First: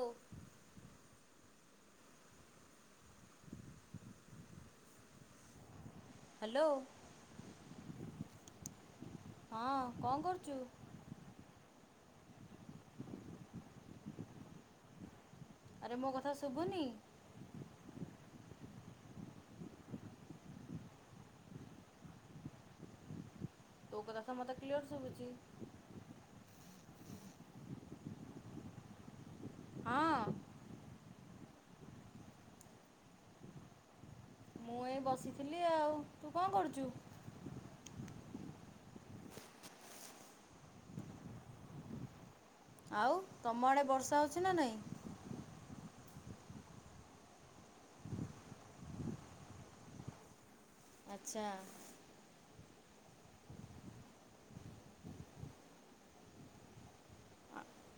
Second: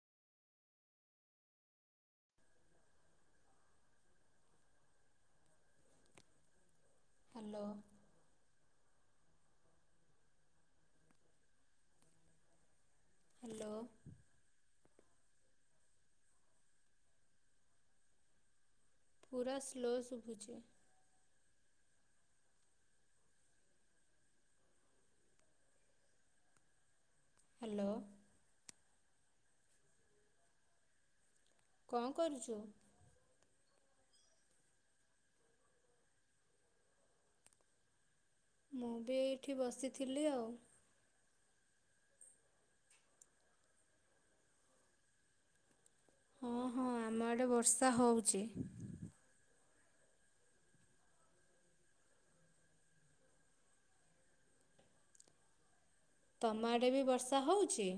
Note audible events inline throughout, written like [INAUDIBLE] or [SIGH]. ଓ hello. Hello. ହଁ କଣ କରୁଚୁ? ହଲୋ। ଆରେ ମୋ କଥା ଶୁଭୁନି? ପୁରା ସ୍ଲୋ ଶୁଭୁଚି। ତୋ କଥା ତ ମତେ କ୍ଲିୟର ଶୁଭୁଚି। ହାଲୋ। ହଁ। କଣ କରୁଚୁ? ମୁଁ ଏଇ ବସିଥିଲି ଆଉ ତୁ କଣ କରୁଚୁ? ମୁଁ ବି ଏଇଠି ବସିଥିଲି ଆଉ। ଆଉ ତମ ଆଡ଼େ ବର୍ଷା ହୋଉଚି ନା ନାଇଁ? ହଁ ହଁ ଆମ ଆଡେ ବର୍ଷା ହୋଉଚି। ଆଚ୍ଛା। ତମ ଆଡ଼େ ବି ବର୍ଷା ହୋଉଛି?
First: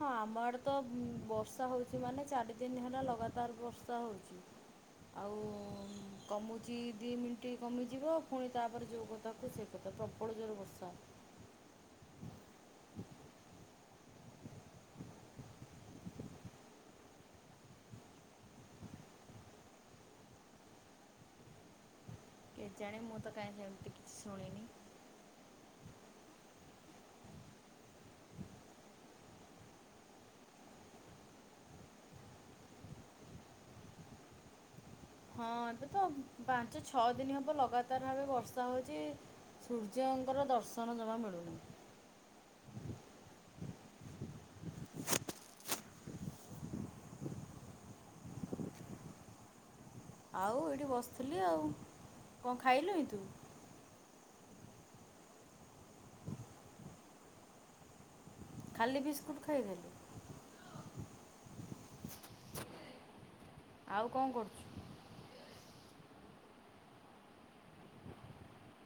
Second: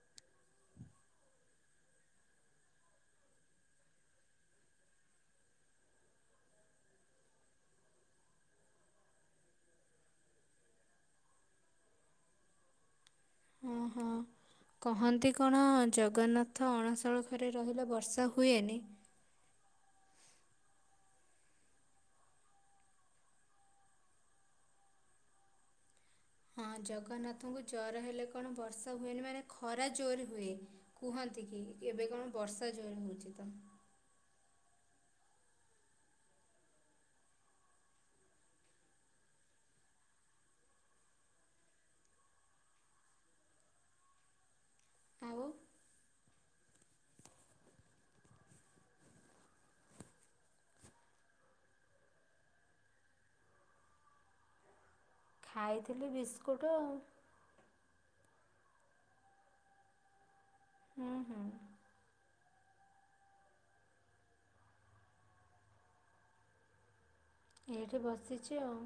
ହଁ ଆମ ଆଡେ ତ ଉଁ ବର୍ଷା ହୋଉଚି ମାନେ ଚାରି ଦିନ ହେଲା ଲଗାତାର ବର୍ଷା ହୋଉଚି। ଆଉ କମୁଚି ଦିଇ ମିନଟି କମିଯିବ ଫୁଣି ତାପରେ ଯୋଉ କଥାକୁ ସେଇ କଥା ପ୍ରବଳ ଜୋରେ ବର୍ଷା। ହଁ ହଁ [INAUDIBLE] କହନ୍ତି କଣ ଜଗନ୍ନାଥ ଅଣାସଳଖରେ ରହିଲେ ବର୍ଷା ହୁଏନି। କେଜାଣି ମୁଁ ତ କାଇଁ ସେମିତି କିଛି ଶୁଣିନି। ହଁ ଜଗନ୍ନାଥଙ୍କୁ ଜର ହେଲେ କଣ ବର୍ଷା ହୁଏନି ମାନେ ଖରା ଜୋରେ ହୁଏ। କୁହନ୍ତି କି ଏବେ କଣ ବର୍ଷା ଜୋର ହଉଛି ତ ହଁ ଏବେ ତ ପାଞ୍ଚ ଛଅ ଦିନ ହବ ଲଗାତାର ଭାବେ ବର୍ଷା ହଉଛି। ସୂର୍ଯ୍ୟଙ୍କର ଦର୍ଶନ ଜମା ମିଳୁନି। ଆଉ। ଆଉ ଏଇଠି ବସିଥିଲି ଆଉ। କଣ ଖାଇଲୁଣିି ତୁ? ଖାଇଥିଲି ବିସ୍କୁଟ୍ ଆଉ। ଖାଲି ବିସ୍କୁଟ୍ ଖାଇଦେଲୁ? ହୁଁ ହୁଁ। ଆଉ କଣ କରୁଛୁ? ଏଇଠି ବସିଛି ଆଉ।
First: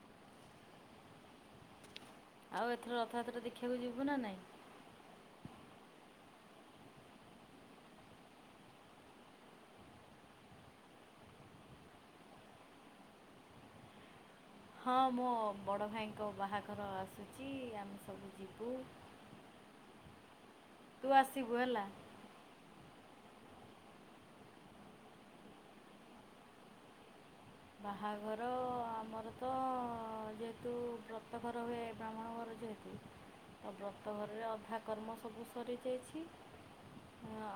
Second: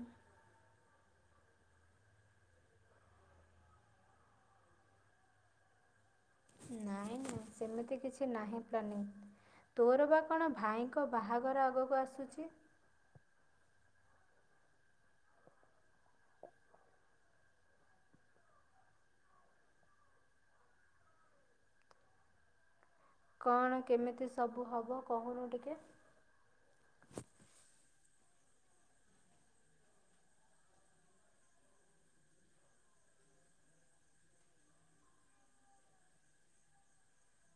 ଆଉ ଏଥର ରଥଯାତ୍ରା ଦେଖିବାକୁ ଯିବୁ ନା ନାଇଁ? ନାଇଁ ନାାଇଁ ସେମିତି କିଛି ନାହିଁ ପ୍ଲାନିଂ। ତୋର ବା କଣ ଭାଇଙ୍କ ବାହାଘର ଆଗକୁ ଆସୁଛି? ହଁ ମୋ ବଡ଼ ଭାଇଙ୍କ ବାହାଘର ଆସୁଛି ଆମେ ସବୁ ଯିବୁ। ତୁ ଆସିବୁ ହେଲା। କଣ, କେମିତି ସବୁ ହବ କହୁନୁ ଟିକେ। ବାହାଘର ଆମର ତ ଯେହେତୁ ବ୍ରତଘର ହୁଏ ବ୍ରାହ୍ମଣ ଘର ଯେହେତୁ ବ୍ରତଘର ରେ ଅଧା କର୍ମ ସବୁ ସରିଯାଇଛି।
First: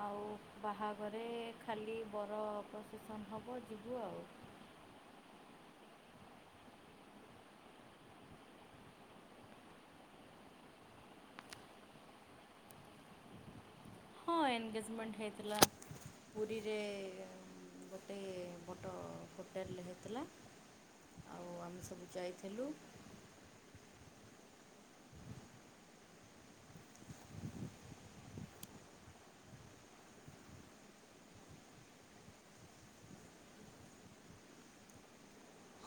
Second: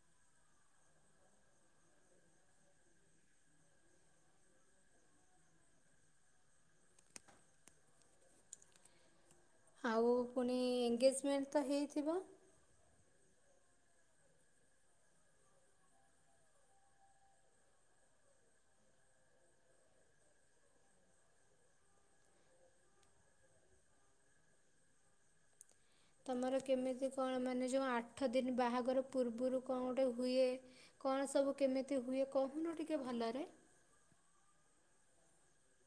ଆଉ ବାହାଘରେ ଖାଲି ବର ପ୍ରସେସନ୍ ହବ ଯିବୁ ଆଉ। ଆଉ ଫୁଣି ଏଙ୍ଗେଜମେଣ୍ଟ ତ ହେଇଥିବ? ହଁ, ଏନ୍ଗେଜମେଣ୍ଟ ହେଇଥିଲା ପୁରୀରେ ଗୋଟେ ବଡ଼ ହୋଟେଲ୍ ରେ ହେଇଥିଲା। ଆଉ ଆମେ ସବୁ ଯାଇଥିଲୁ। ତମର କେମିତି କଣ? ମାନେ ଯେଉଁ ଆଠ ଦିନ ବାହାଘର ପୂର୍ବରୁ କଣ ଗୋଟେ ହୁଏ? କଣ ସବୁ କେମିତି ହୁଏ? କହୁନୁ ଟିକେ ଭଲରେ।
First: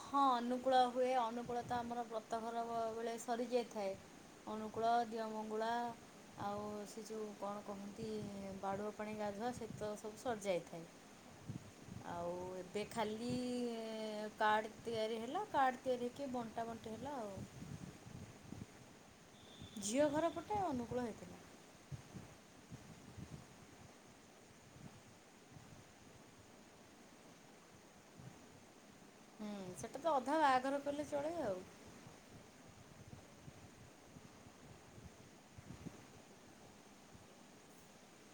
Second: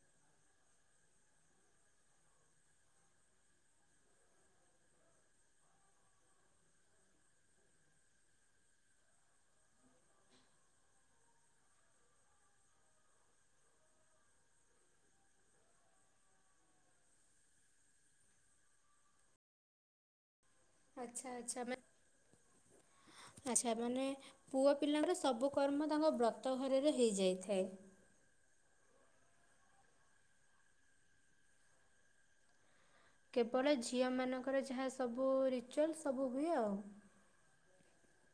ହଁ ଅନୁକୂଳ ହୁଏ। ଅନୁକୂଳ ତ ଆମର ବ୍ରତ ଘର ବେଳେ ସରିଯାଇଥାଏ। ଅନୁକୁଳ ଦିଅଁମଙ୍ଗୁଳା ଆଉ ସେ ଯୋଉ କଣ କହନ୍ତି, ବାଡ଼ୁଅ ପାଣି ଗାଧୁଆ ସେ ତ ସବୁ ସରିଯାଇଥାଏ। ଆଉ ଏବେ ଖାଲି କାର୍ଡ ତିଆରି ହେଲା, କାର୍ଡ ତିଆରି ହେଇକି ବଣ୍ଟା ବଣ୍ଟି ହେଲା ଆଉ। ଝିଅ ଘର ପଟ ଆଚ୍ଛା ଆଚ୍ଛା। ମା ହ [INAUDIBLE] ଆଚ୍ଛା, ମାନେ ପୁଅ ପିଲାଙ୍କର ସବୁ କର୍ମ ତାଙ୍କ ବ୍ରତ ଘରରେ ହେଇଯାଇଥାଏ। ସେଟା ତ ଅଧା ବାହାଘର କହିଲେ ଚଳେ ଆଉ। କେବଳ ଝିଅମାନଙ୍କର ଯାହା ସବୁ ରିଚୁଆଲ୍ ସବୁ ହୁଏ ଆଉ।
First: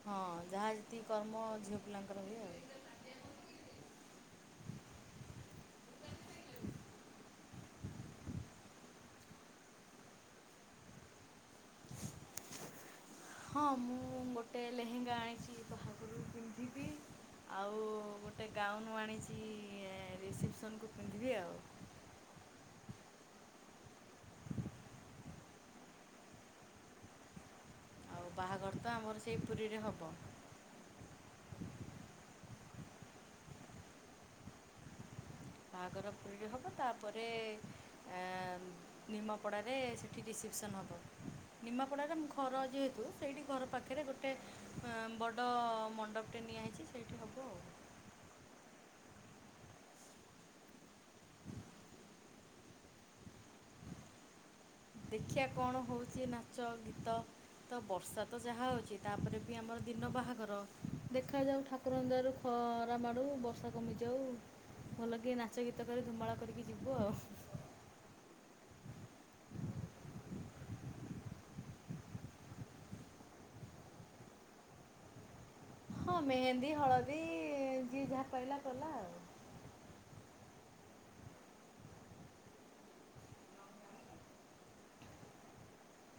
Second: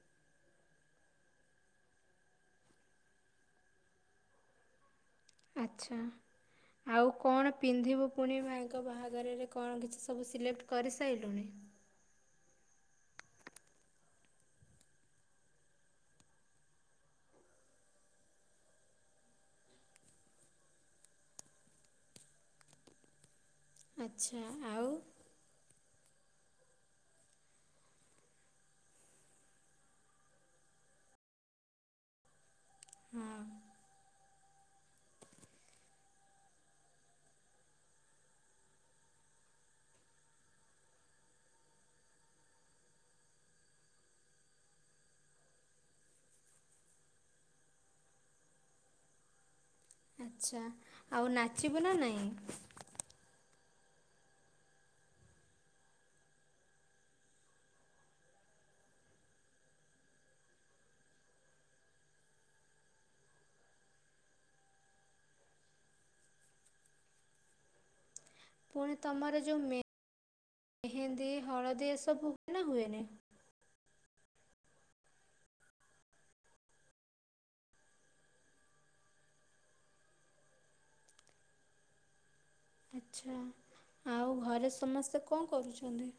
ହଁ, ଯାହା ଯେତିକି କର୍ମ ଝିଅ ପିଲାଙ୍କର ହୁଏ ଆଉ। ଆଚ୍ଛା। ଆଉ କଣ ପିନ୍ଧିବୁ ପୁଣି ଭାଇଙ୍କ ବାହାଘରରେ, କଣ କିଛି ସବୁ ସିଲେକ୍ଟ କରିସାରିଲୁଣି? ହଁ, ମୁଁ ଗୋଟେ ଲେହେଙ୍ଗା ଆଣିଛି ବାହାଘରୁ ପିନ୍ଧିବି। ଆଉ ଗୋଟେ ଗାଉନ୍ ଆଣିଛି, ରିସେପସନ୍ କୁ ପିନ୍ଧିବି ଆଉ। ଆଚ୍ଛା ଆଉ। ଆଉ ବାହାଘର ତ ଆମର ସେଇ ପୁରୀରେ ହବ। ହଁ। ବାହାଘର ପୁରୀରେ ହେବ, ତାପରେ ଆ ନିମାପଡ଼ାରେ ସେଠି ରିସେପ୍ସନ ହବ। ନିମାପଡ଼ାରେ ଘର ଯେହେତୁ ସେଇଠି ଘର ପାଖରେ ଗୋଟେ ଗୋଟେ ହଁ ବଡ଼ ମଣ୍ଡପଟେ ନିଆ ହେଇଛି ସେଇଠି ହବ ଆଉ। ଆଚ୍ଛା। ଆଉ ନାଚିବୁ ନା ନାଇଁ? ଦେଖିଆ କଣ ହଉଛି, ନାଚ, ଗୀତ ତ ବର୍ଷା ତ ଯାହା ହଉଛି ତାପରେ ବି ଆମର ଦିନ ବାହାଘର ଦେଖାଯାଉ ଠାକୁ। ଠାକୁରଙ୍କ ଦୟାରୁ ଖରା ମାଡୁ ବର୍ଷା କମିଯାଉ। ଭଲ କି ନାଚ ଗୀତ କରି ଧୁମାଳ କରିକି ଯିବୁ ଆଉ। ପୁଣି ତମର ଯେଉଁ ମେହେନ୍ଦୀ ହଳଦୀ ଏସବୁ ହୁଏ ନା ହୁଏନି। ହଁ ମେହେନ୍ଦୀ ହଳଦୀ ଯିଏ ଯାହା ପାଇଲା କଲା ଆଉ। ଆଚ୍ଛା ଆଉ ଘରେ ସମସ୍ତେ କଣ କରୁଛନ୍ତି।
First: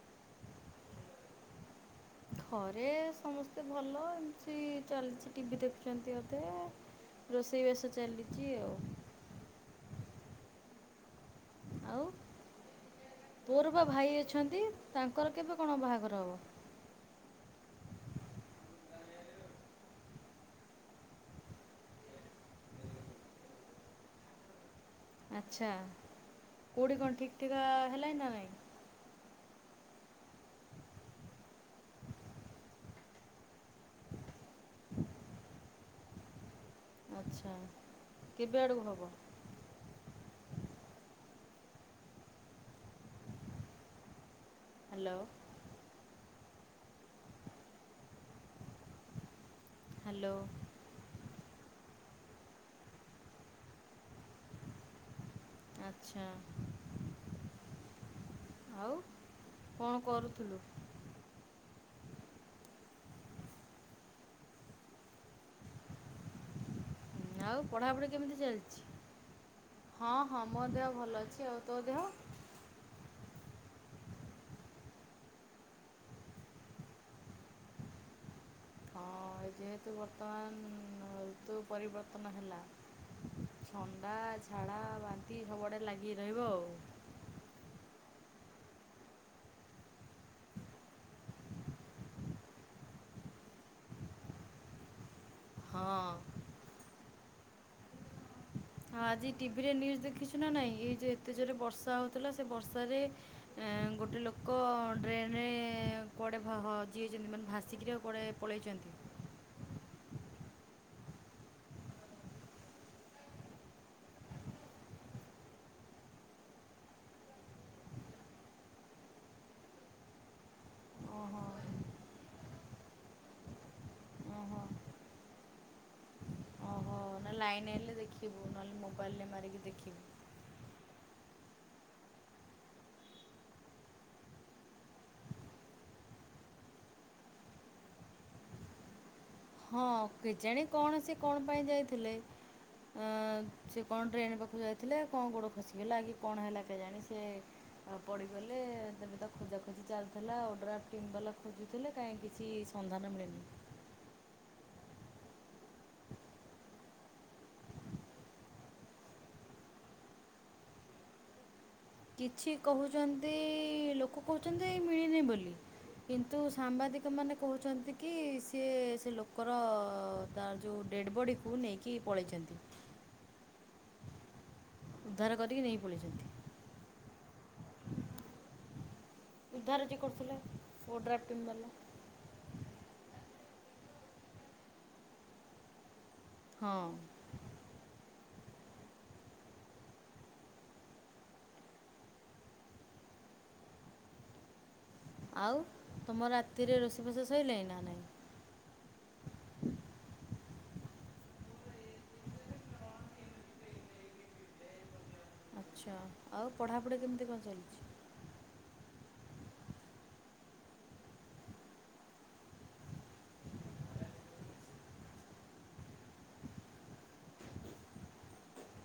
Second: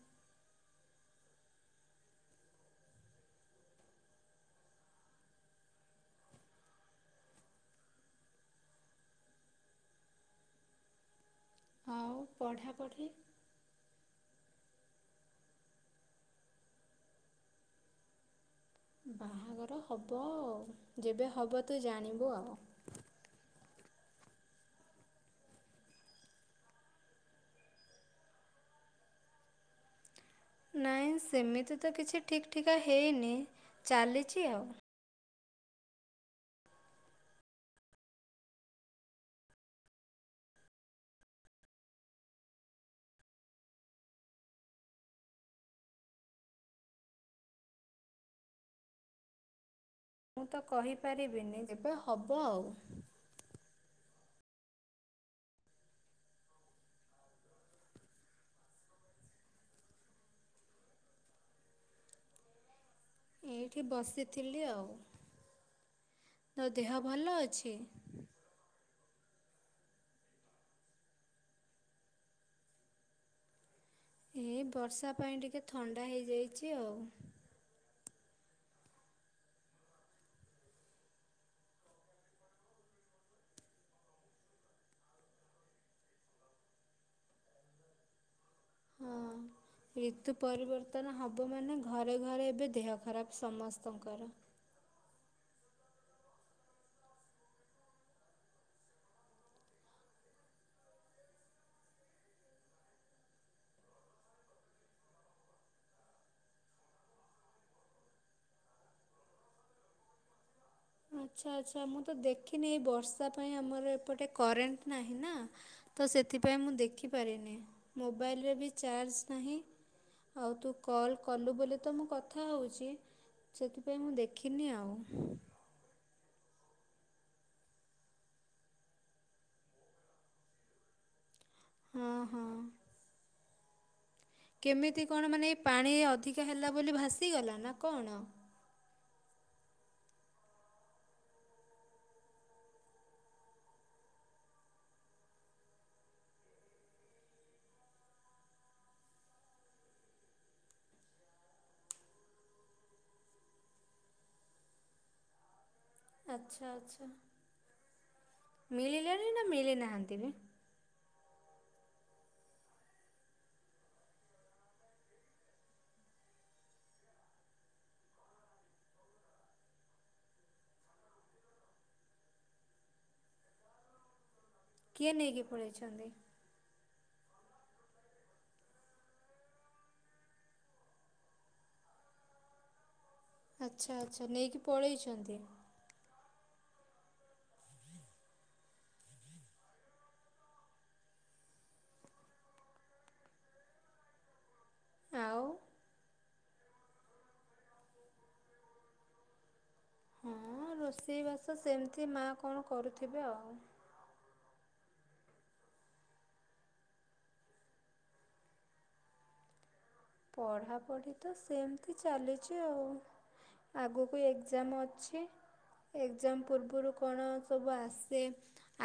ଘରେ ସମସ୍ତେ ଭଲ ଏମିତି ଚାଲିଛି ଟିଭିି ଦେଖୁଛନ୍ତି ଅଧେ। ରୋଷେଇ ବାସ ଚାଲିଛି ଆଉ। ଆଉ ପଢ଼ାପଢ଼ି। ତୋର ବା ଭାଇ ଅଛନ୍ତି ତାଙ୍କର କେବେ କଣ ବାହାଘର ହବ। ବାହାଘର ହବ ଆଉ ଯେବେ ହେବ ତୁ ଜାଣିବୁ ଆଉ। ଆଚ୍ଛା କେଉଁଠି କଣ ଠିକ୍ ଠିକ ହେଲାଣି ନା ନାଇଁ। ନାଇଁ ସେମିତି ତ କିଛି ଠିକ୍ ଠିକା ହେଇନି ଚାଲିଛି ଆଉ। ମୁଁ ଆଚ୍ଛା କେବେ ଆଡ଼କୁ ହେବ। ହ୍ୟାଲୋ। ହ୍ୟାଲୋ। ମୁଁ ତ କହିପାରିବିନି ଯେବେ ହବ ଆଉ। ଆଚ୍ଛା ଆଉ କଣ କରୁଥିଲୁ। ଏଇଠି ବସିଥିଲି ଆଉ ତୋ ଦେହ ଭଲ ଆଉ ଅଛି। ପଢ଼ାପଢ଼ି କେମିତି ଚାଲିଛି ହଁ ହଁ ମୋ ଦେହ ଭଲ ଅଛି ଆଉ ତୋ ଦେହ। ଏଇ ବର୍ଷା ପାଇଁ ଟିକେ ଥଣ୍ଡା ହେଇଯାଇଛି ଆଉ। ହଁ ଯେହେତୁ ବର୍ତ୍ତମାନ ଋତୁ ପରିବର୍ତ୍ତନ ହେଲା। ଥଣ୍ଡା, ଝାଡ଼ା, ବାନ୍ତି ସବୁଆଡ଼େ ଲାଗିକି ରହିବ ଆଉ। ହଁ [INAUDIBLE] ଋତୁ ପରିବର୍ତ୍ତନ ହେବ ମାନେ ଘରେ ଘରେ ଏବେ ଦେହ ଖରାପ ସମସ୍ତଙ୍କର। ହଁ। ହଁ ଆଜି ଟିଭିରେ ନ୍ୟୁଜ୍ ଦେଖିଛୁ ନା ନହିଁ ଏଇ ଯେଉଁ ଏତେ ଜୋରେ ବର୍ଷା ହେଉଥିଲା ସେ ବର୍ଷାରେ। ଗୋଟେ ଲୋକ ଡ୍ରେନରେ କୁଆଡ଼େ ହ ହଜିଯାଇଛନ୍ତି ମାନେ ଭାସିକିନା କୁଆଡ଼େ। ପଲେଇଛନ୍ତି। ଆଚ୍ଛା ଆଚ୍ଛା ମୁଁ ତ ଦେଖିନି ଏଇ ବର୍ଷା ପାଇଁ ଆମର ଏପଟେ କରେଣ୍ଟ ନାହିଁ ନା। ତ ସେଥିପାଇଁ ମୁଁ ଦେଖିପାରିନି ମୋବାଇଲରେ ବି ଚାର୍ଜ ନାହିଁ। ଆଉ ତୁ କଲ୍ ଓହୋ। କଲୁ ବୋଲି ତ ମୁଁ କଥା ହେଉଛି। ସେଥିପାଇଁ ମୁଁ ଓହୋ ଦେଖିନି ଆଉ। ଓହୋ ନା ଲାଇନ ଆଇଲେ। ଦେଖିବୁ ନହେଲେ ମୋବାଇଲରେ ମାରିକି ଦେଖିବୁ। ହଁ ହଁ। କେମିତି କଣ ମାନେ ଏଇ ପାଣି ଅଧିକା ହେଲା ବୋଲି ଭାସିଗଲା ନା କଣ। ହଁ କେଜାଣି କଣ ସେ କଣ ପାଇଁ ଯାଇଥିଲେ। ଅ ସେ କଣ ଡ୍ରେନ୍ ପାଖକୁ ଯାଇଥିଲେ କଣ ଗୋଡ ଖସିଗଲା କି କଣ ହେଲା କେଜାଣି ସେ। ଆଉ ପଡିଗଲେ ତବେ ତ ଖୋଜା ଖୋଜି ଚାଲିଥିଲା ଆଉ ଓଡ୍ରାଫ୍ ଟିମ୍ ବୋଲି। ଥିଲେ କାହିଁ କିଛି ସନ୍ଧାନ ମିଳିନି। ଆଚ୍ଛା ଆଚ୍ଛା ମିଳିଲାଣି ନା ମିଳି ନାହାନ୍ତି ବି। କିଛି କହୁଛନ୍ତି ଲୋକ କହୁଛନ୍ତି ଏ ମିଳିନି ବୋଲି। କିନ୍ତୁ ସାମ୍ବାଦିକ ମାନେ କହୁଛନ୍ତି କି ସିଏ ସେ ଲୋକର। ତାର ଯୋଉ ଡେଡ଼୍ ବଡ଼ିକୁ ନେଇକି ପଳାଇଛନ୍ତି। କିଏ ଉଦ୍ଧାର ନେଇକି କରିକି ନେଇ ପଳେଇଛନ୍ତି। ଉଦ୍ଧାର ଯିଏ କରୁଥିଲେ ଓଡ୍ରାଫ୍ ଟିମ୍ ବାଲା। ଆଚ୍ଛା ଆଚ୍ଛା ନେଇକି ପଳେଇଛନ୍ତି। ହଁ। ଆଉ ତମର ରାତିରେ ରୋଷେଇ ବାସ ଶଇଲାଣି ନା ନାହିଁ। ହଁ ରୋଷେଇବାସ ସେମିତି ମା କଣ କରୁଥିବେ ଆଉ। ଆଚ୍ଛା ଆଉ ପଢ଼ାପଢ଼ି କେମିତି କଣ ଚାଲିଛି? ପଢ଼ାପଢ଼ି ତ ସେମିତି ଚାଲିଛି ଆଉ। ଆଗକୁ ଏକଜାମ ଅଛି। ଏକଜାମ ପୂର୍ବରୁ କଣ ସବୁ ଆସେ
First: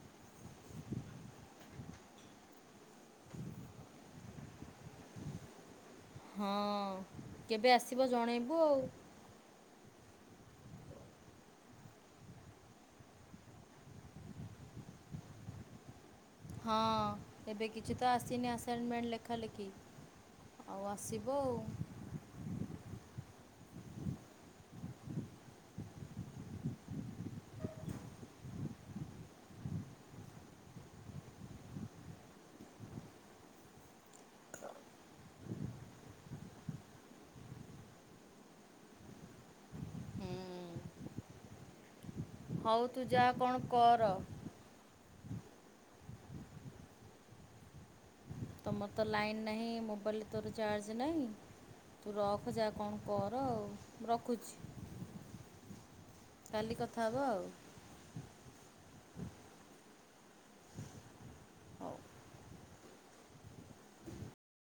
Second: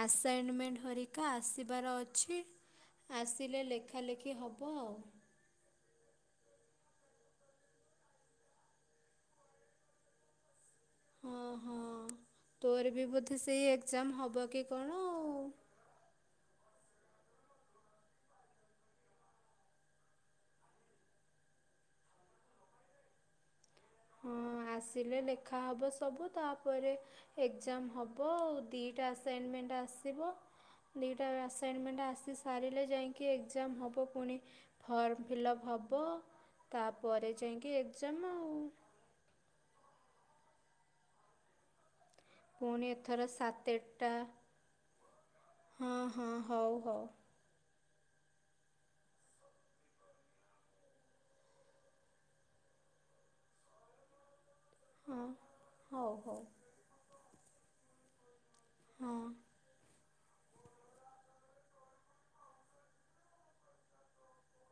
ଆସାଇନମେଣ୍ଟ ହରିକା ଆସିବାର ଅଛି। ଆସିଲେ ଲେଖାଲେଖି ହବ ଆଉ। ହଁ କେବେ ଆସିବ ଜଣେଇବୁ ଆଉ। ହଁ ହଁ ତୋର ବି ବୋଧେ ସେଇ ଏକଜାମ ହବ କି କଣ। ଆଉ। ହଁ ଏବେ କିଛି ତ ଆସିନି ଆସାଇନମେଣ୍ଟ ଲେଖା ଲେଖି। ଆଉ ଆସିବ ଆଉ। ହଁ ଆସିଲେ ଲେଖା ହବ ସବୁ ତାପରେ ଏଜାମ ହବ ଆଉ ଦିଟା ଆସାଇନମେଣ୍ଟ ଆସିବ। ଦୁଇଟା ଆସାଇନମେଣ୍ଟ ଆସି ସାରିଲେ ଯାଇକି ଏକଜାମ ହେବ ପୁଣି। ଫର୍ମ ଫିଲ୍ଅପ୍ ହବ ତାପରେ ଯାଇକି ଏକଜାମ ଆଉ। ହୁଁ। ହଉ ପୁଣି ତୁ ଯା ଏଥର କଣ ସାତଟା କର ହଁ ହଁ ହଉ ହଉ। ତମର ତ ଲାଇନ୍ ନାହିଁ ମୋବାଇଲରେ ତୋର ଚାର୍ଜ ନାହିଁ। ତୁ ରଖୁ ଯା କଣ କର ଆଉ ରଖୁଛି। ହଁ ହଉ ହଉ। କାଲି କଥା ହେବ ଆଉ। ହଁ ହଉ।